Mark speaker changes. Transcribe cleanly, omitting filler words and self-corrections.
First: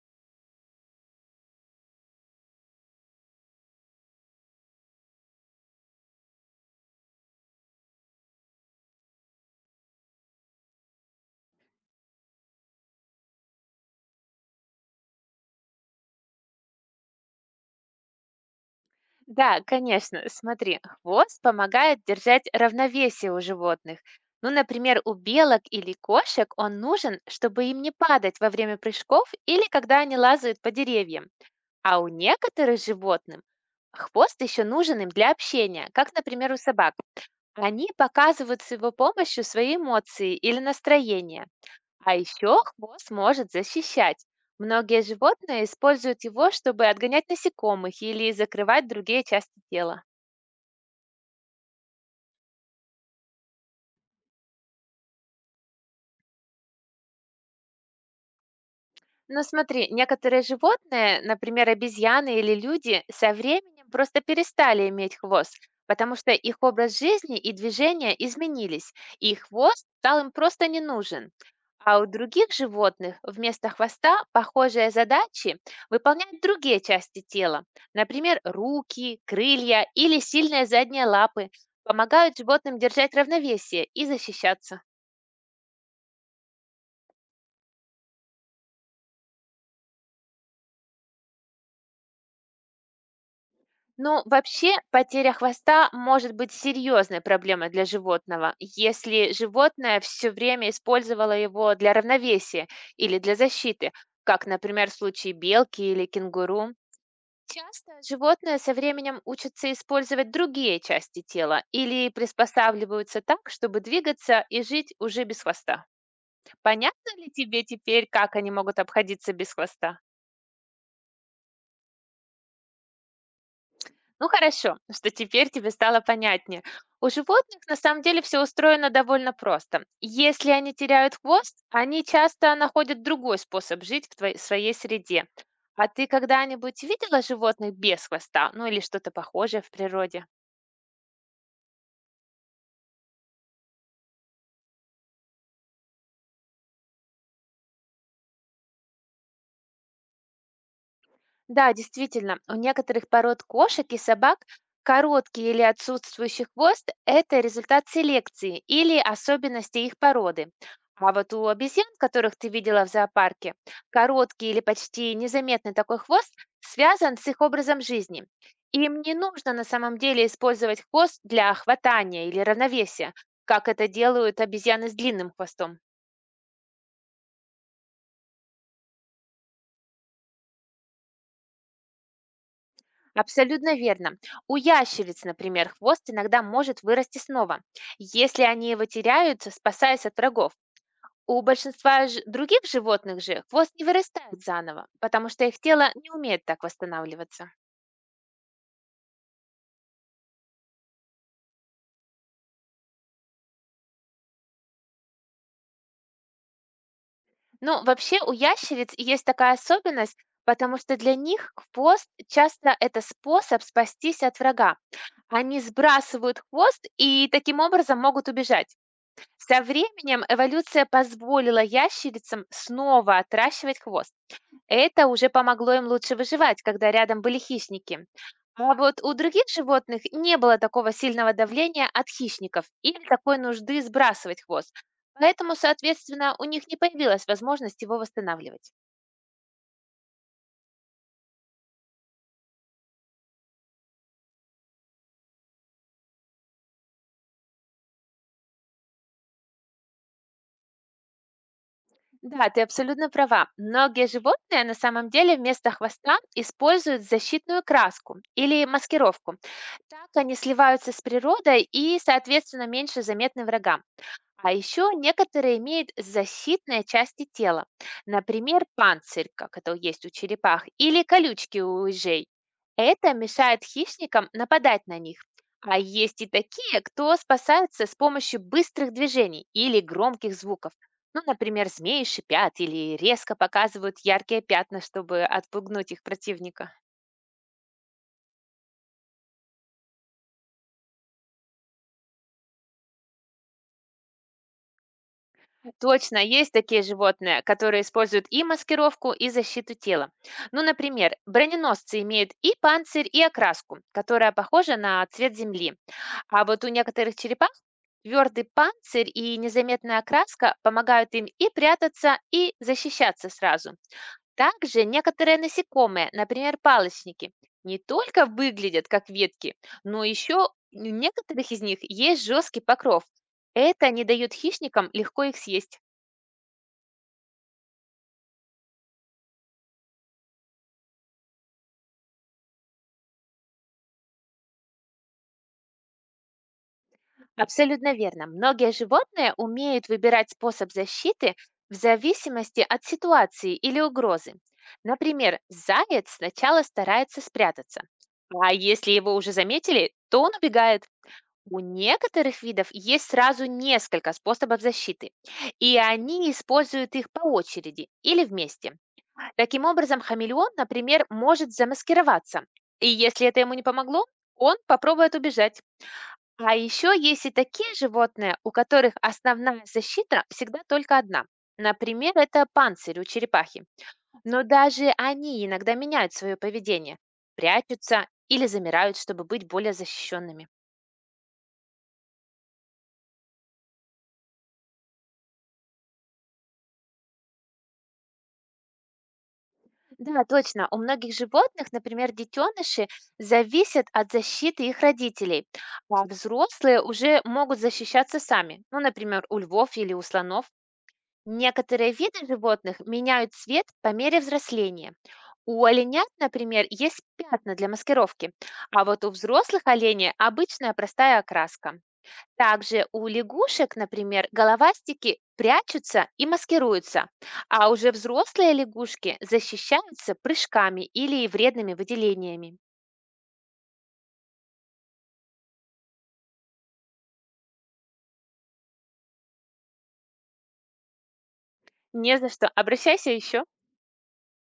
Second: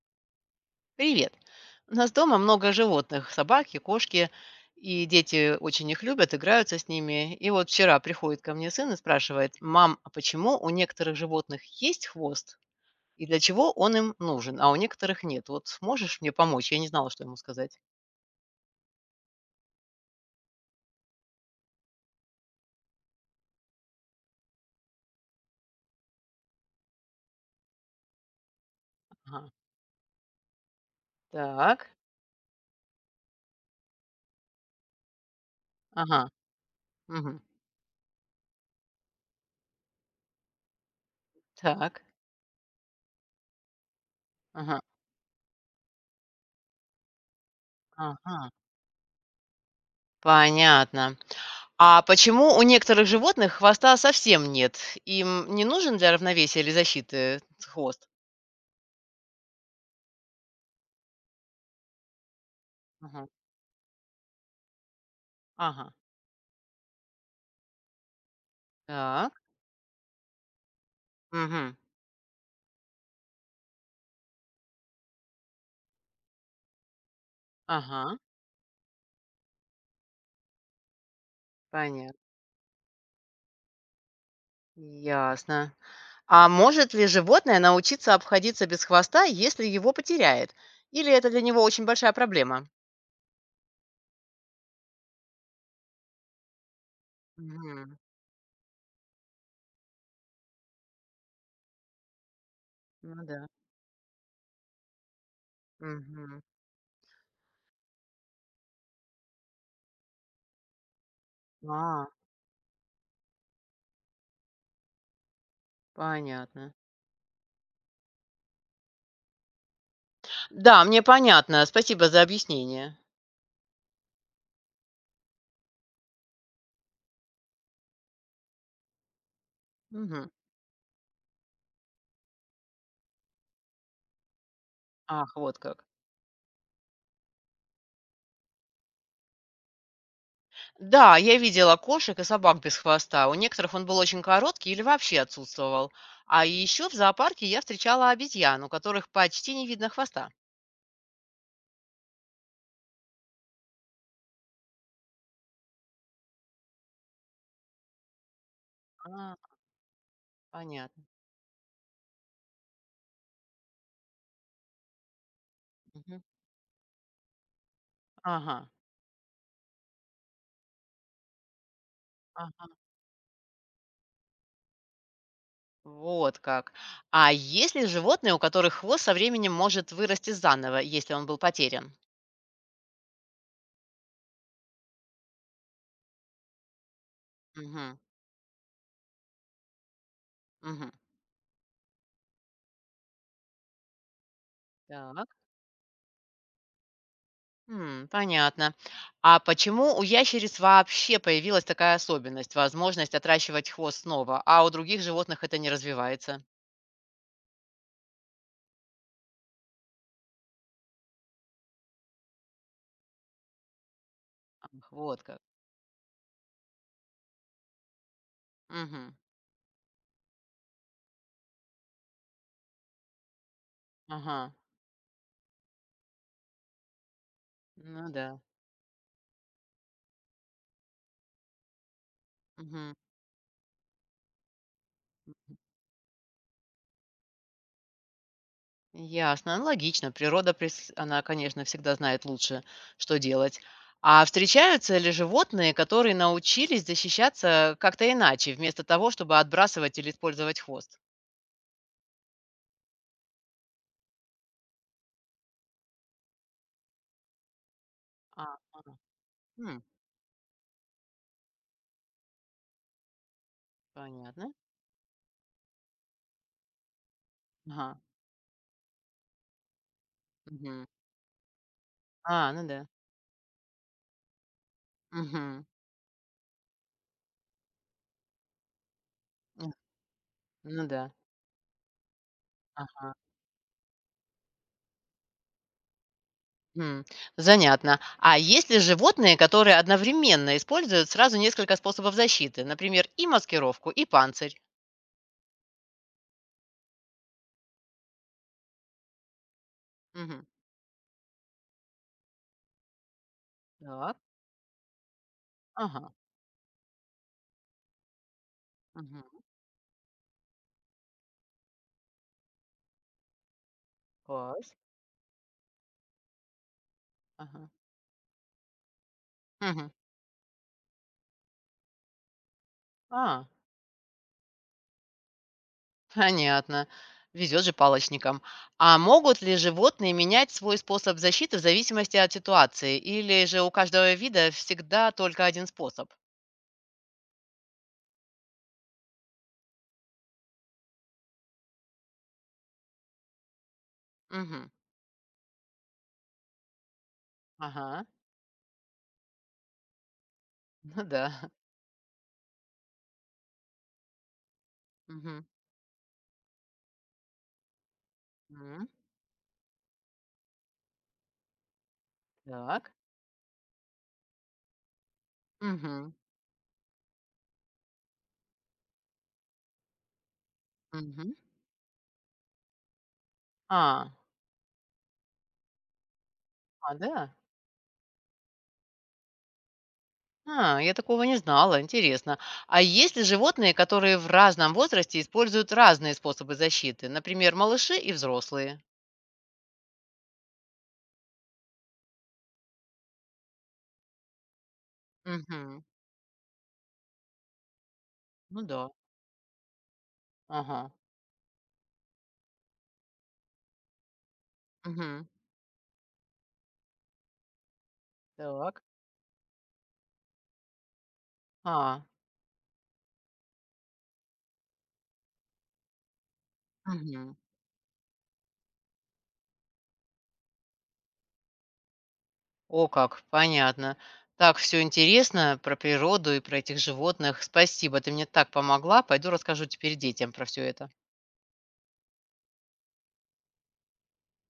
Speaker 1: Привет. У нас дома много животных, собаки, кошки, и дети очень их любят, играются с ними. И вот вчера приходит ко мне сын и спрашивает, мам, а почему у некоторых животных есть хвост? И для чего он им нужен, а у некоторых нет? Вот можешь мне помочь? Я не знала, что ему сказать.
Speaker 2: Да, конечно. Смотри, хвост помогает держать равновесие у животных. Ну, например, у белок или кошек он нужен, чтобы им не падать во время прыжков
Speaker 1: Ага.
Speaker 2: или когда они лазают по деревьям.
Speaker 1: Так,
Speaker 2: А у некоторых животных хвост еще нужен им для общения, как,
Speaker 1: ага,
Speaker 2: например, у собак.
Speaker 1: мгм.
Speaker 2: Они показывают с его помощью свои эмоции или настроение.
Speaker 1: Так,
Speaker 2: А еще хвост может защищать.
Speaker 1: ага,
Speaker 2: Многие животные используют его, чтобы отгонять насекомых или
Speaker 1: ага.
Speaker 2: закрывать другие части тела.
Speaker 1: Понятно. А почему у некоторых животных хвоста совсем нет? Им не нужен для равновесия или защиты хвост?
Speaker 2: Но смотри, некоторые животные, например, обезьяны или люди, со временем просто перестали иметь хвост,
Speaker 1: Ага.
Speaker 2: потому что их образ жизни и движения изменились,
Speaker 1: Так.
Speaker 2: и хвост стал им просто не нужен.
Speaker 1: Мгм.
Speaker 2: А у других животных вместо хвоста похожие задачи выполняют другие части тела,
Speaker 1: Ага.
Speaker 2: например, руки, крылья или сильные задние лапы,
Speaker 1: Понятно.
Speaker 2: помогают животным держать равновесие и защищаться.
Speaker 1: Ясно. А может ли животное научиться обходиться без хвоста, если его потеряет? Или это для него очень большая проблема?
Speaker 2: Ну, вообще, потеря хвоста может быть серьезной проблемой для
Speaker 1: Мгм.
Speaker 2: животного, если животное все время использовало его для равновесия или
Speaker 1: Ну
Speaker 2: для
Speaker 1: да.
Speaker 2: защиты, как, например, в случае белки или
Speaker 1: Мгм.
Speaker 2: кенгуру. Часто животные со временем учатся использовать другие части тела
Speaker 1: А,
Speaker 2: или приспосабливаются так, чтобы двигаться и жить уже без хвоста.
Speaker 1: понятно.
Speaker 2: Понятно ли тебе теперь, как они могут обходиться без хвоста?
Speaker 1: Да, мне понятно. Спасибо за объяснение.
Speaker 2: Ну хорошо, что теперь тебе стало понятнее. У животных на самом деле все устроено довольно просто.
Speaker 1: Мгм.
Speaker 2: Если они теряют хвост, они часто находят другой способ жить в твоей, своей среде.
Speaker 1: Ах, вот как.
Speaker 2: А ты когда-нибудь видела животных без хвоста, ну или что-то похожее в природе?
Speaker 1: Да, я видела кошек и собак без хвоста. У некоторых он был очень короткий или вообще отсутствовал. А еще в зоопарке я встречала обезьян, у которых почти не видно хвоста.
Speaker 2: Да, действительно, у некоторых пород кошек и собак короткий или отсутствующий хвост– это результат селекции или
Speaker 1: А,
Speaker 2: особенности их породы.
Speaker 1: понятно.
Speaker 2: А вот у обезьян, которых ты видела в зоопарке, короткий или почти незаметный такой
Speaker 1: Мгм.
Speaker 2: хвост связан с их образом жизни.
Speaker 1: Ага,
Speaker 2: Им не нужно на самом деле использовать хвост для хватания или
Speaker 1: ага.
Speaker 2: равновесия, как это делают обезьяны с длинным хвостом.
Speaker 1: Вот как. А есть ли животные, у которых хвост со временем может вырасти заново, если он был потерян?
Speaker 2: Абсолютно верно. У ящериц, например, хвост иногда может вырасти снова,
Speaker 1: Мгм,
Speaker 2: если они его теряют, спасаясь от врагов.
Speaker 1: мгм.
Speaker 2: У большинства других животных же хвост не вырастает заново, потому
Speaker 1: Так.
Speaker 2: что их тело не умеет так восстанавливаться.
Speaker 1: М, понятно. А почему у ящериц вообще появилась такая особенность, возможность отращивать хвост снова, а у других животных это не развивается?
Speaker 2: Ну, вообще у ящериц есть такая особенность, потому что для них хвост часто это способ спастись от врага.
Speaker 1: Ах, вот как.
Speaker 2: Они сбрасывают хвост и таким образом могут убежать.
Speaker 1: Мгм.
Speaker 2: Со временем эволюция позволила ящерицам снова отращивать хвост.
Speaker 1: Ага.
Speaker 2: Это уже помогло им лучше выживать, когда рядом были хищники.
Speaker 1: Ну да.
Speaker 2: А вот у других животных не было такого сильного давления от хищников
Speaker 1: Мгм.
Speaker 2: или такой нужды сбрасывать хвост. Поэтому, соответственно, у них не появилась возможность его восстанавливать.
Speaker 1: Ясно, ну, логично. Природа, прис- она, конечно, всегда знает лучше, что делать. А встречаются ли животные, которые научились защищаться как-то иначе, вместо того, чтобы отбрасывать или использовать хвост?
Speaker 2: Да, ты абсолютно права. Многие животные на самом деле вместо хвоста используют защитную краску или
Speaker 1: А,
Speaker 2: маскировку.
Speaker 1: м,
Speaker 2: Так они сливаются с природой и, соответственно, меньше заметны врагам. А
Speaker 1: понятно.
Speaker 2: еще некоторые имеют защитные части тела,
Speaker 1: Ага.
Speaker 2: например, панцирь, как это есть у черепах,
Speaker 1: Мгм.
Speaker 2: или колючки у ежей.
Speaker 1: А, ну да.
Speaker 2: Это мешает хищникам нападать на них.
Speaker 1: Мгм.
Speaker 2: А есть и такие, кто спасаются с помощью быстрых движений
Speaker 1: М.
Speaker 2: или громких звуков.
Speaker 1: Ну да.
Speaker 2: Ну, например, змеи шипят или
Speaker 1: Ага.
Speaker 2: резко показывают яркие пятна, чтобы отпугнуть их противника.
Speaker 1: М. Занятно. А есть ли животные, которые одновременно используют сразу несколько способов защиты? Например, и маскировку, и панцирь.
Speaker 2: Точно, есть такие животные, которые используют и маскировку, и защиту тела.
Speaker 1: Мгм.
Speaker 2: Ну, например, броненосцы имеют и панцирь, и окраску,
Speaker 1: Так.
Speaker 2: которая похожа на цвет земли.
Speaker 1: Ага.
Speaker 2: А вот у некоторых черепах твердый панцирь и
Speaker 1: Мгм.
Speaker 2: незаметная окраска помогают им и прятаться, и защищаться сразу.
Speaker 1: Класс.
Speaker 2: Также некоторые насекомые, например, палочники,
Speaker 1: Ага.
Speaker 2: не только выглядят как ветки,
Speaker 1: Мгм.
Speaker 2: но еще у некоторых из них есть жесткий покров.
Speaker 1: А,
Speaker 2: Это не дает хищникам легко их съесть.
Speaker 1: понятно. Везет же палочникам. А могут ли животные менять свой способ защиты в зависимости от ситуации? Или же у каждого вида всегда только один способ?
Speaker 2: Абсолютно верно. Многие животные умеют выбирать способ защиты в зависимости от ситуации или угрозы.
Speaker 1: Мгм.
Speaker 2: Например, заяц сначала старается спрятаться,
Speaker 1: Ага.
Speaker 2: а если его уже заметили, то он убегает.
Speaker 1: Ну да.
Speaker 2: У некоторых видов есть сразу несколько способов защиты,
Speaker 1: Мгм.
Speaker 2: и они используют их по очереди или вместе.
Speaker 1: М.
Speaker 2: Таким образом, хамелеон, например, может замаскироваться, и
Speaker 1: Так.
Speaker 2: если это ему не помогло, он попробует убежать.
Speaker 1: Мгм.
Speaker 2: А еще есть и такие животные, у которых основная защита всегда только одна.
Speaker 1: Мгм.
Speaker 2: Например, это панцирь у черепахи.
Speaker 1: А,
Speaker 2: Но даже они иногда меняют свое
Speaker 1: а,
Speaker 2: поведение,
Speaker 1: да.
Speaker 2: прячутся или замирают, чтобы быть более защищенными.
Speaker 1: А, я такого не знала. Интересно. А есть ли животные, которые в разном возрасте используют разные способы защиты? Например, малыши и взрослые.
Speaker 2: Да, точно. У многих животных, например, детеныши, зависят от защиты их родителей,
Speaker 1: Мгм.
Speaker 2: а взрослые уже могут защищаться
Speaker 1: Ну
Speaker 2: сами. Ну,
Speaker 1: да.
Speaker 2: например, у львов или у слонов.
Speaker 1: Ага.
Speaker 2: Некоторые виды животных меняют цвет по мере взросления.
Speaker 1: Мгм.
Speaker 2: У оленят, например, есть пятна для маскировки,
Speaker 1: Так.
Speaker 2: а вот у взрослых оленей обычная простая окраска.
Speaker 1: А.
Speaker 2: Также у лягушек, например, головастики прячутся и маскируются,
Speaker 1: Мгм.
Speaker 2: а уже взрослые лягушки защищаются прыжками или вредными выделениями.
Speaker 1: О, как, понятно. Так, все интересно про природу и про этих животных. Спасибо, ты мне так помогла. Пойду расскажу теперь детям про все это.
Speaker 2: Не за что, обращайся еще.